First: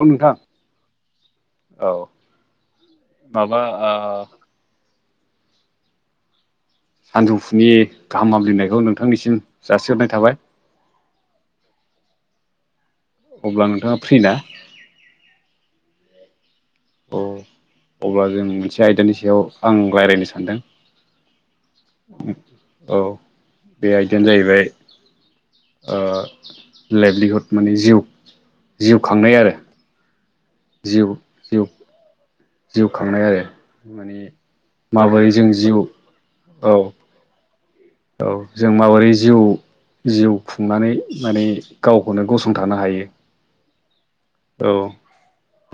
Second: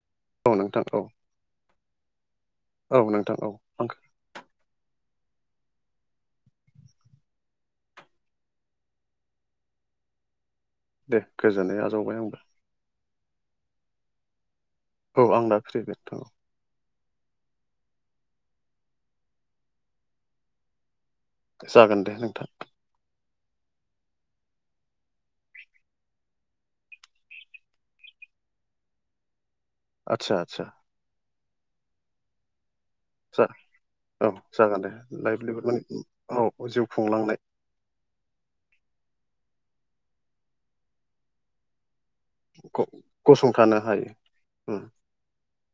औ नोंथां औ औ नोंथां औ माबा आं सानजौफुनि गाहाम हामलायनायखौ नोंथांनिसिम जासिहरनाय थाबाय दे गोजोनै आजावबाय आंबो अब्ला नोंथाङा फ्रि ना औ आं दा फ्रि नोंथां अब्ला जों मोनसे आयदानि सायाव आं रायज्लायनो सानदों जागोन दे नोंथां औ बे आयदायानो जाहैबाय लाइभलि हुद माने जिउ जिउ खांनाय आरो आतसा आतसा जिउ जिउ जिउ खांनायाव औ जागोन दे जों लाइभलिहुद जिउ माने औ जिउ खुंलांनाय औ जों माबोरै जिउ जिउ खुंनानै माने गावखौनो गसंथानो हायो गसंथानो हायो औ उम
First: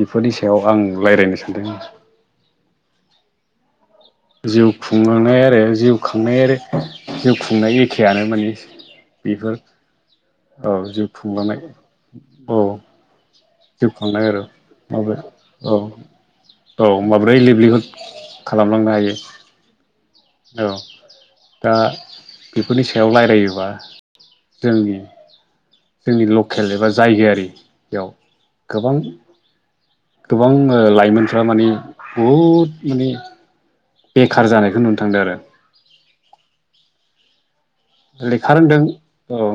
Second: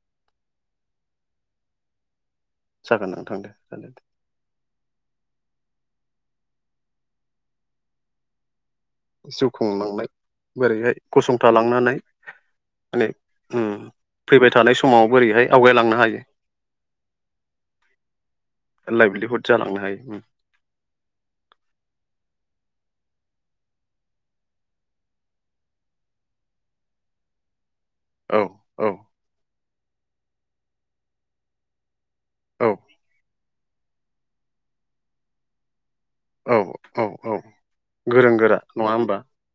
बेफोरनि सायाव आं रायज्लायनो सानदों जागोन नोंथां दे जागोन दे जिउ खुंनाय आरो जिउ खांनाय आरो जिउ खुंनाय एखेयानो माने दे जिउ बेफोर खुंलांनाय औ बोरैहाय जिउ खुंलांनाय गसंथालांनानै औ माने उम जिउ खांनाय आरो फैबाय थानाय समाव बोरैहाय माबाया औ आवगायलांनो हायो औ माब्रै लेभलिहुद खालामलांनो हायो लाइभलिहुड जालांनो हायो औ दा बेफोरनि सायाव रायलायोबा जोंनि जोंनि लकेल एबा जायगायारि बेयाव औ औ गोबां गोबां लाइमोनफ्रा माने औ बहुद माने बेखार जानायखौ नुनो थांदों आरो औ-औ-औ लेखा रोंदों औ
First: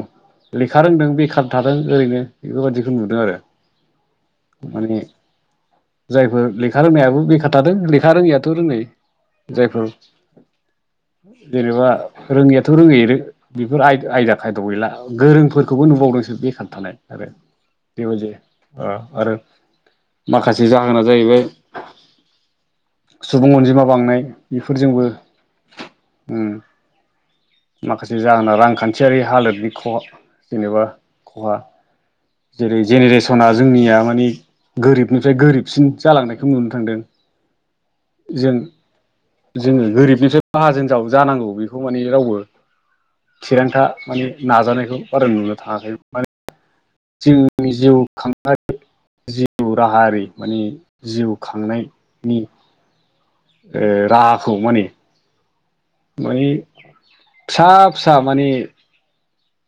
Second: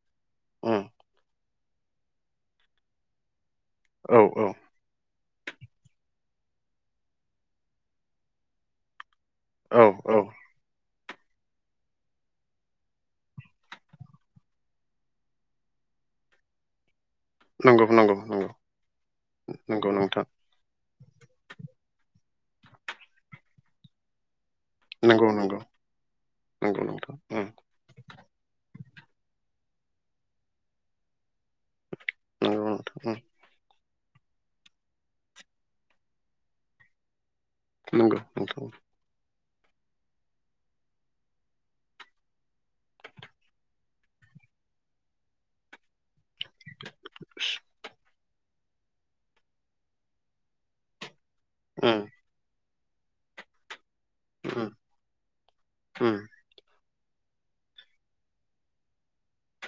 उम लेखा रोंदों बेखार थादों ओरैनो बेफोरबायदिखौ नुदों आरो औ-औ माने जायफोर लेखा रोंनायाबो बेखा थादों लेखा रोङैयाथ' रोङै जायफोर औ औ जेनेबा रोङैयाथ' रोङै बेफोर आयदा खायद' गैला गोरोंफोरखौबो नुबावदोंसो बेखार थानाय आरो नंगौ नंगौ बेबायदि नंगौ आरो नंगौ नोंथां माखासे जाहोना जाहैबाय सुबुं अनजिमा बांनाय बेफोरजोंबो नंगौ नंगौ ओम नंगौ नोंथां उम माखासे जाहोना रांखान्थियारि हालोदनि ख जेनेबा खहा नंगौ जेरै नोंथां उम जेनेरेसना जोंनिया माने गोरिबनिफ्राय गोरिबसिन जालांनायखौ नुनो थांदों नंगौ जों नोंथां जोङो गोरिबनिफ्राय माहाजोन जाव जानांगौ बेखौ माने रावबो थिरांथा माने नाजानायखौ बारा नुनो थाङाखै माने [inaudible] जोंनि जिउ खांनाय जिउ राहा माने जिउ उम खांनायनि ओ राहाखौ उम माने उम मोनै फिसा फिसा माने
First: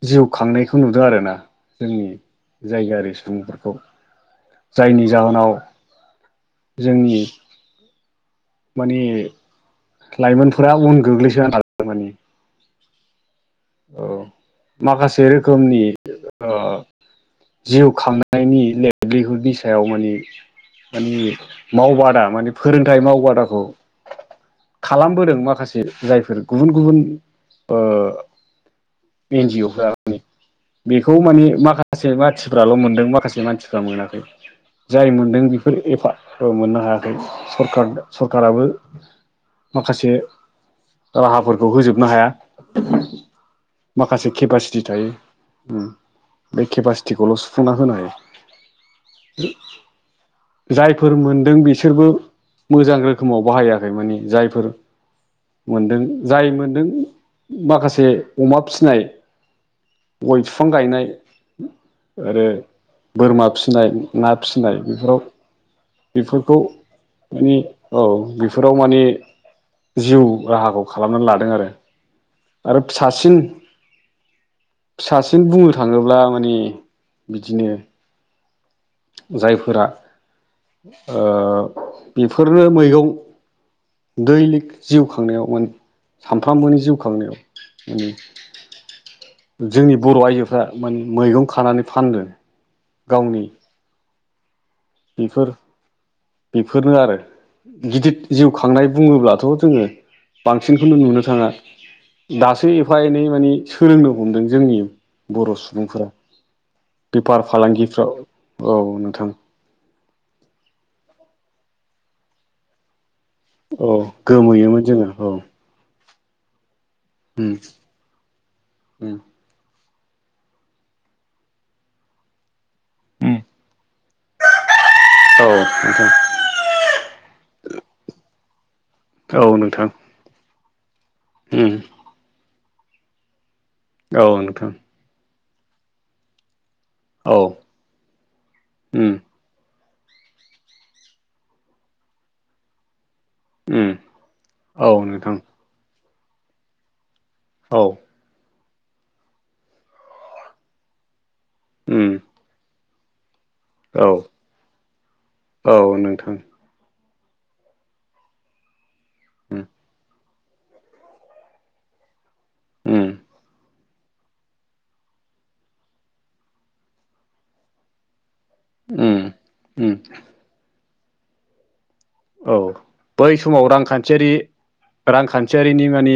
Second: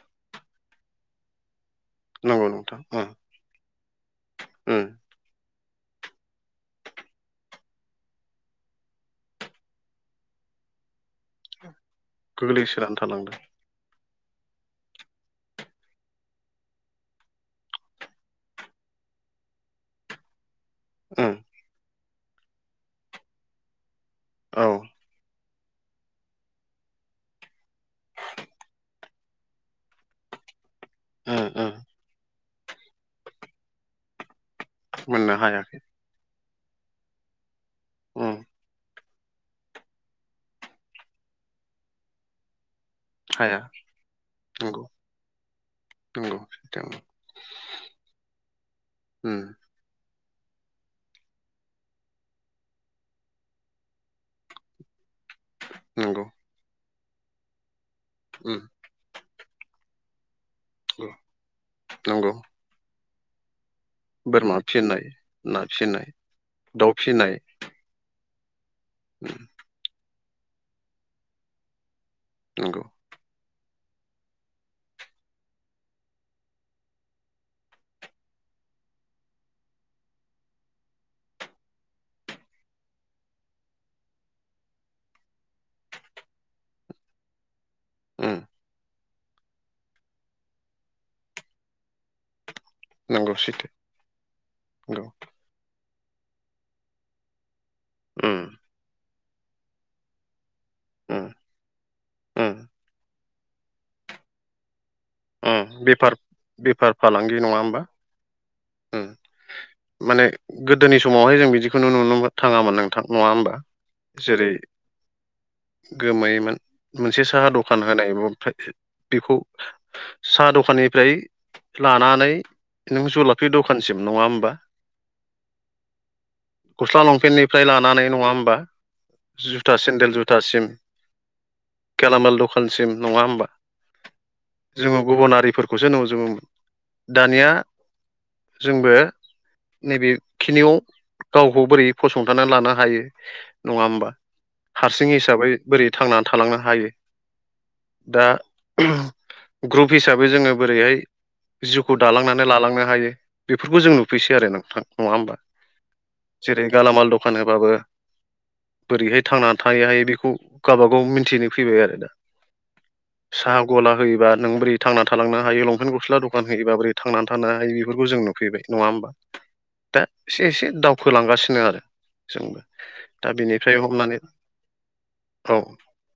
जिउ खांनायखौ नुदों आरोना जोंनि नंगौ नोंथां उम जायगायारि सुबुंफोरखौ उम जायनि जाहोनाव जोंनि माने लाइमोनफोरा उन गोग्लैसोना था मानि गोग्लैसोनानै थालांदों औ माखासे रोखोमनि आ जिउ खांनायनि लेभलिहुदनि सायाव माने मानि उम मावबादा माने फोरोंथाइ मावबादाखौ औ खालामबोदों माखासे जायफोर गुबुन गुबुन एन जिअ माने बेखौ माने उम उम माखासे मानसिफ्राल' मोनदों माखासे मानसिफ्रा मोनाखै जाय मोननो मोनदों हायाखै बेफोर एफा मोननो हायाखै सरखार उम सरखाराबो माखासे राहाफोरखौ होजोबनो हाया हाया माखासे केपासिटि नंगौ थायो नंगौ बे सैथो केपासिटिखौल' सुफुंना होनाय उम जायफोर मोनदों बिसोरबो मोजां रोखोमाव बाहायाखै माने जायफोर मोनदों नंगौ जाय मोनदों माखासे उम अमा फिनाय गय फिफां गायनाय नंगौ आरो बोरमा फिनाय ना बोरमा फिसिनाय बेफोराव ना फिसिनाय बेफोरखौ दाउ फिसिनाय माने औ बेफोराव माने उम जिउ राहाखौ खालामनानै लादों आरो। आरो नंगौ सासिन फिसासिन बुंनो थाङोब्ला माने बिदिनो जायफोरा ओ बेफोरनो मैगं दैलिग जिउ खांनायाव माने सामफ्रामबोनि जिउ खांनायाव उम जोंनि बर' आइजोफ्रा मान मैगं खानानै फानदों। नंगौ सैथो नोंगौ। बेफोर बेफोरनो आरो उम गिदिर जिउ खांनाय बुङोब्लाथ' जोङो बांसिनखौनो उम नुनो थाङा उम दासो एफा- एनै माने सोलोंनो हमदों जोंनि। बर' उम सुबुंफोरा बेफार बेफार फालांगि बेफार नङा होमबा फालांगिफ्राव औ उम नोंथां। माने गोदोनि समावहाय जों बिदिखौनो नु- नुनो थाङामोन नोंथां नङा होमबा औ गोमोयोमोन जोङो औ। गोमायोमोन मोनसे साहा उम दखान होनाय [inaudible] उम बेखौ साहा दखाननिफ्राय लानानै नों जुलाफि दखानसिम नङा होमबा। [inaudible] औ नोंथां। गस्ला लंपेन्टनिफ्राय लानानै नङा होमबा। औ जुथा नोंथां सेन्देल जुथासिम उम गेलामाल दखानसिम नङा होमबा। औ नोंथां। जोङो गुबुन हारिफोरखौसो नुजोबोमोन औ दानिया जोंबो उम नैबेखिनियाव गावखौ बोरै फसंथाना लानो हायो नङा उम होमबा औ हारसिं नोंथां हिसाबै बोरै थांनानै थालांनो हायो औ। दा [inaudible] ग्रुप हिसाबै जोङो बोरैहाय जिउखौ उम दालांनानै लालांनो हायो। बेफोरखौ जों औ नुफैसै आरो नोंथां नङा होमबा औ नोंथां जेरै गालामाल दखान होबाबो बोरैहाय थांनानै उम थायो हायो बेखौ गाबागाव मोनथिनो फैबाय आरो दा। उम साहा गला होयोबा नों बोरै थांनानै थालांनो हायो लंपेन्ट गस्ला दखान होयोबा बोरै थांनानै थानो हायो बेफोरखौ जों नुफैबाय। नङा होमबा उम उम दा एसे एसे दावखोलांगासिनो आरो। औ जोंबो बै दा समाव बेनिफ्राय हमनानै रांखान्थियारि औ रांखान्थियारिनि मानि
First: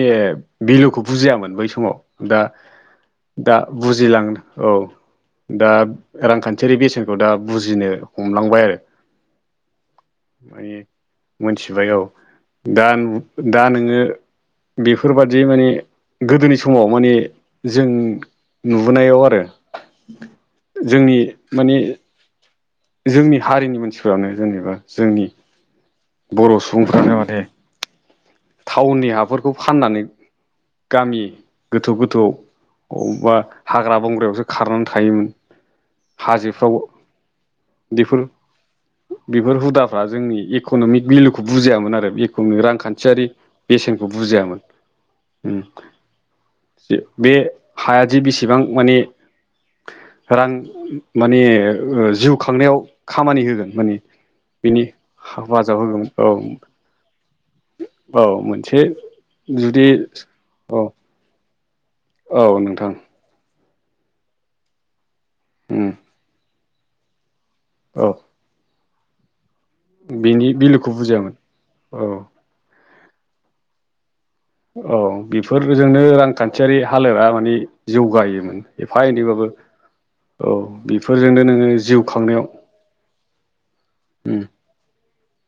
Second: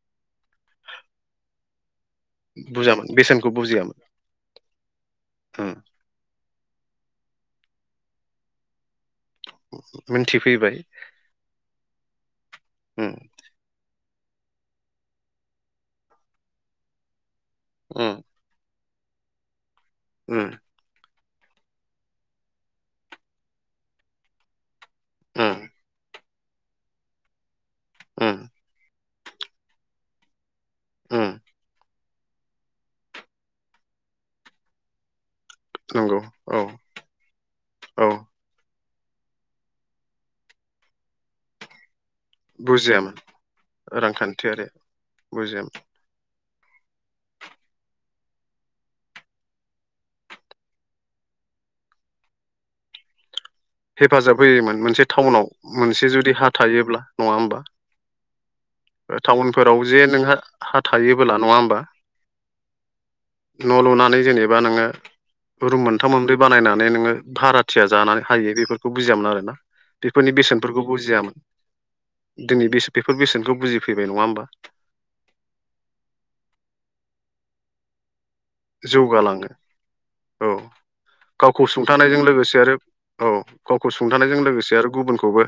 भिलुखौ बुजियामोन बै समाव। दा बुजामोन बेसेनखौ दा बुजियामोन बुजिलांनो औ उम दा रांखान्थियारि बेसेनखौ दा बुजिनो हमलांबाय आरो। मिनथिफैबाय। मिथिबाय औ दा दा नोङो बेफोर बादि माने गोदोनि समाव माने जों उम नुबोनायाव आरो। उम। जोंनि माने जोंनि हारिनि मानसिफ्रानो जेनेबा जोंनि उम बर' सुबुंफ्रानो माने ओम। थाउननि हाफोरखौ फाननानै गामि उम गोथौ गोथौआव अबावबा हाग्रा बंग्रायावसो खारनानै थायोमोन। नंगौ औ हाजोफ्राव औ बेफोर बेफोर हुदाफ्रा जोंनि इक'नमिक भेलुखौ बुजियामोन आरो इक'नमिक बुजियामोन रांखान्थियारि बेसेनखौ बुजियामोन। रांखान्थियारि उम बुजिम बे हायादि बेसेबां माने रां माने जिउ खांनायाव खामानि होगोन माने हेफाजाब होयोमोन बिनि मोनसे टाउनाव हेफाजाब होगोन मोनसे औ जुदि हा थायोब्ला नङा होमबा? औ मोनसे टाउनफोराव जुदि जे नोंहा औ हा थायोबोला नङा होमबा? औ नोंथां। न' लुनानै जेनेबा नोङो रुम उम मोनथाम मोनब्रै बानायनानै नोङो भारा थिया औ जानानै हायो बेफोरखौ बुजियामोन आरो ना बेफोरनि बेनि बेसेनफोरखौ भेलुखौ बुजियामोन। औ दिनै बे-बेफोर बेसेनखौ बुजिफैबाय नङा होमबा? औ बेफोरजोंनो रांखान्थियारि हालोदा माने जौगायोमोन। एफा एनैबाबो जौगालाङो। औ बि गावखौ सुंथानायजों लोगोसे आरो औ गावखौ उम सुंथानायजों लोगोसे आरो गुबुनखौबो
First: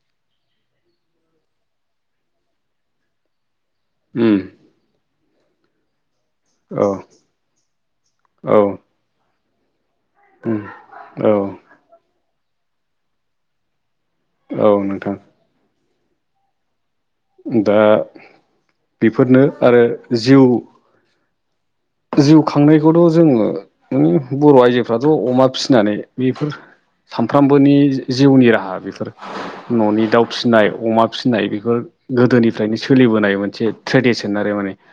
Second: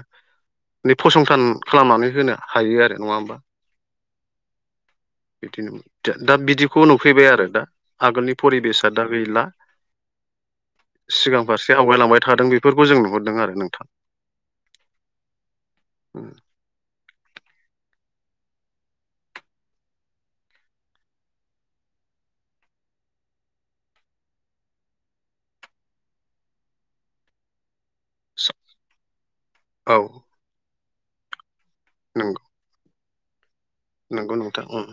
फसंथान खालामनानै होनो हायो आरो नङा होमबा? उम बिदिनो दा बिदिखौ औ नुफैबाय आरो दा आगोलनि औ परिबेस दा गैला उम औ सिगां फारसे आवगायलांबाय थादों बेफोरखौ जों नुहुरदों आरो नोंथां। औ नोंथां। [inaudible] दा बेफोरनो आरो जिउ जिउ खांनायखौथ' जोङो माने बर' आइजोफ्राथ' अमा फिसिनानै बेफोर सानफ्रामबोनि जिउनि राहा बेफोर। औ न'नि दाउ फिसिनाय अमा फिसिनाय बेफोर नंगौ गोदोनिफ्रायनो सोलिबोनाय मोनसे ट्रेडिसन नंगौ आरो नोंथां माने उम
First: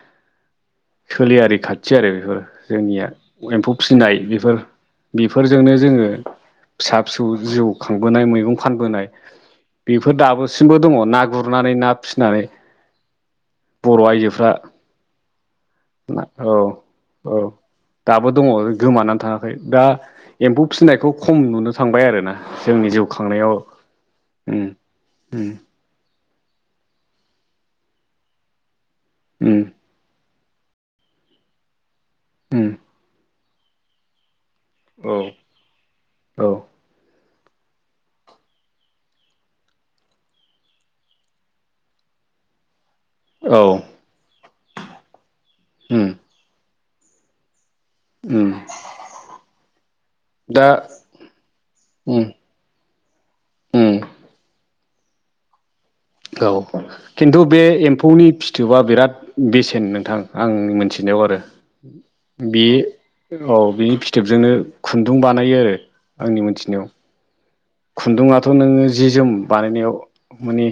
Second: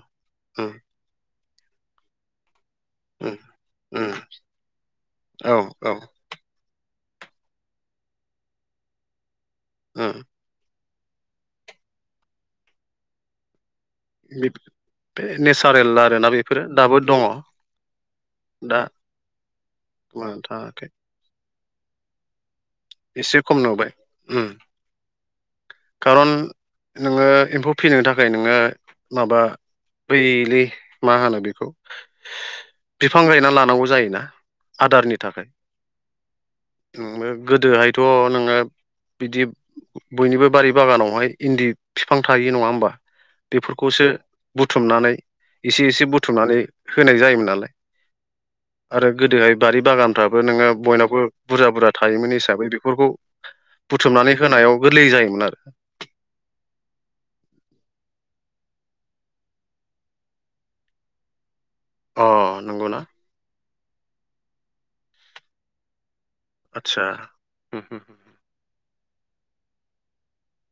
उम सोलियारि खाथि आरो बेफोरो। जोंनिया उम एम्फौ उम फिसिनाय बेफोर औ बेफोरजोंनो औ जोङो फिसा फिसौ जिउ खांबोनाय मैगं फानबोनाय बेफोर उम दाबो सिमबो दङ ना गुरनानै ना फिसिनानै बर' आयजोफ्रा बे नेचारेल आरोना बेफोरो दाबो दङ। औ दाबो दङ दा गोमानानै थाङाखै दा गोमानानै एम्फौ थाङाखै फिसिनायखौ खम नुनो थांबाय आरो ना। जोंनि जिउ एसे खांनायाव खम नुबाय उम उम खारन नोङो एम्फौ फिनो थाखाय नोङो माबा उम बैलि मा होनो बेखौ उम बिफां गायना लानांगौ जायोना। आदारनि औ थाखाय। औ [unintelligible] गोदोहायथ' नोङो बिदि बयनिबो बारि बागानावहाय इन्दि फिफां थायो नङा होमबा? औ बेफोरखौसो बुथुमनानै एसे एसे उम बुथुमनानै होनाय जायोमोन नालाय। उम आरो गोदोहाय बारि बागानफ्राबो दा नोङो बयनावबो बुरजा बुरजा उम थायोमोन हिसाबै बेफोरखौ उम बुथुमनानै होनायाव गोरलै जायोमोन आरो। औ खिन्थु बे एम्फौनि फिथोबआ बिराद बेसेन नोंथां आंनि मोनथिनायाव आरो। अ बे नंगौना औ बेनि फिथोबजोंनो खुन्दुं बानायो आरो आंनि मोनथि आतसा उम खुन्दुङाथ' नोङो जि जोम बानायनायाव माने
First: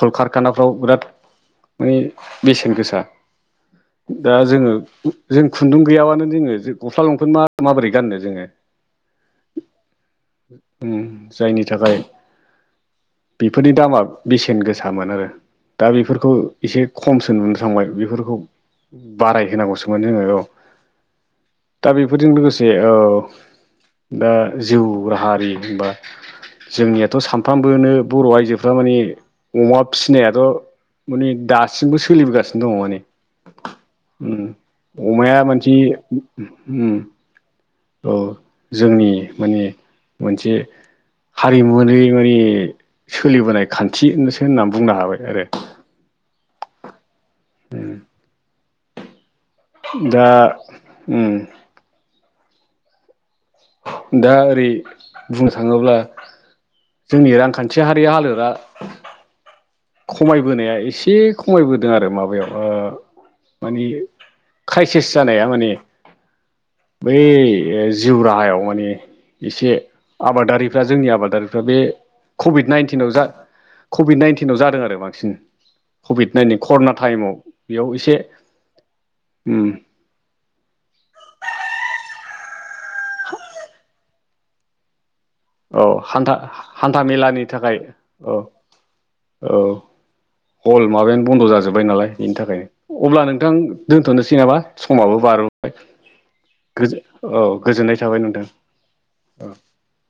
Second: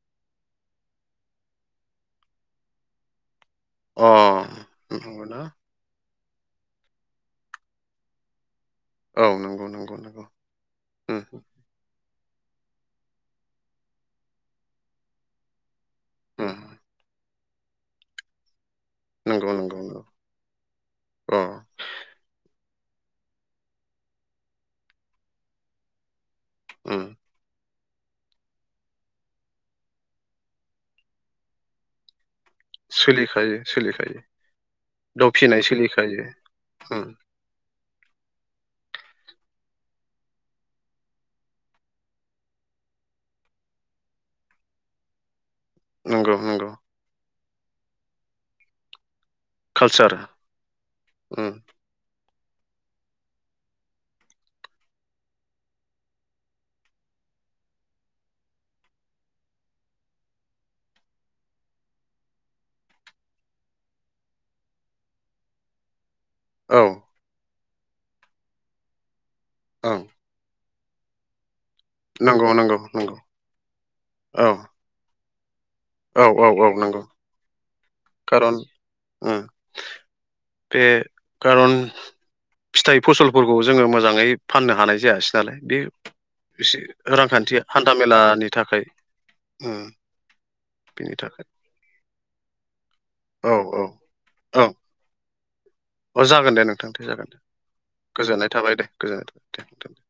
कल कारखानाफ्राव बिराद माने बेसेन गोसा। अ दा जोङो जों नंगौना [unintelligible] खुन्दुं गैयाबानो जोङो गस्ला लंफ माबोरै गाननो जोङो औ नंगौ नंगौ नंगौ उम जायनि थाखाय बेफोरनि दामा बेसेन गोसामोन आरो दा बेफोरखौ उम एसे खमसो नुनो थांबाय बेफोरखौ बाराय नंगौ नंगौ नंगौ होनांगौसोमोन जोङो औ अ दा बेफोरजों लोगोसे औ दा जिउ राहारि बा उम जोंनियाथ' सामफ्राम बोनो बर' आइजोफ्रा माने अमा फिसिनायाथ' माने दासिमबो सोलिबोगासिनो दङ माने सोलिखायो सोलिखायो उम दाउ अमाया फिनाय मानसि सोलिखायो उम औ जोंनि माने मोनसे हारिमुवारि माने सोलिबोनाय खान्थिसो होननानै बुंनो हाबाय आरो नंगौ नंगौ [inaudible] कालचार दा उम दा ओरै बुंनो थाङोब्ला जोंनि रांखान्थि हारि हालोदा खमायबोनाया एसे खमायबोदों आरो माबायाव ओ माने क्राइसेस जानाया माने औ बै जिउ राहायाव माने एसे ओं आबादारिफ्रा जोंनि आबादारिफ्रा बे नंगौ कभिड नंगौ नाइन्टिनाव नंगौ जा कभिड नाइन्टिन औ [unintelligible] बांसिन कभि नटिन करना टाइमावयाव बेयाव एसे कारन उम बे कारन फिथाइ फसलफोरखौ जोङो मोजाङै फाननो हानाय जायासै दालाय बे औ हान्था एसे हान्था मेलानि रांखान्थिया थाखाय हान्था औ मेलानि थाखाय औ उम हल बिनि माबायानो बन्द' थाखाय जाजोब्बाय नालाय इन्टरनेट अब्ला औ नोंथां औ दोनथ'नोसै नामा औ समाबो बारबोबाय अ जागोन दे गो नोंथां औ गोजोननाय थाबाय नोंथां औ गोजोनथों [unintelligible]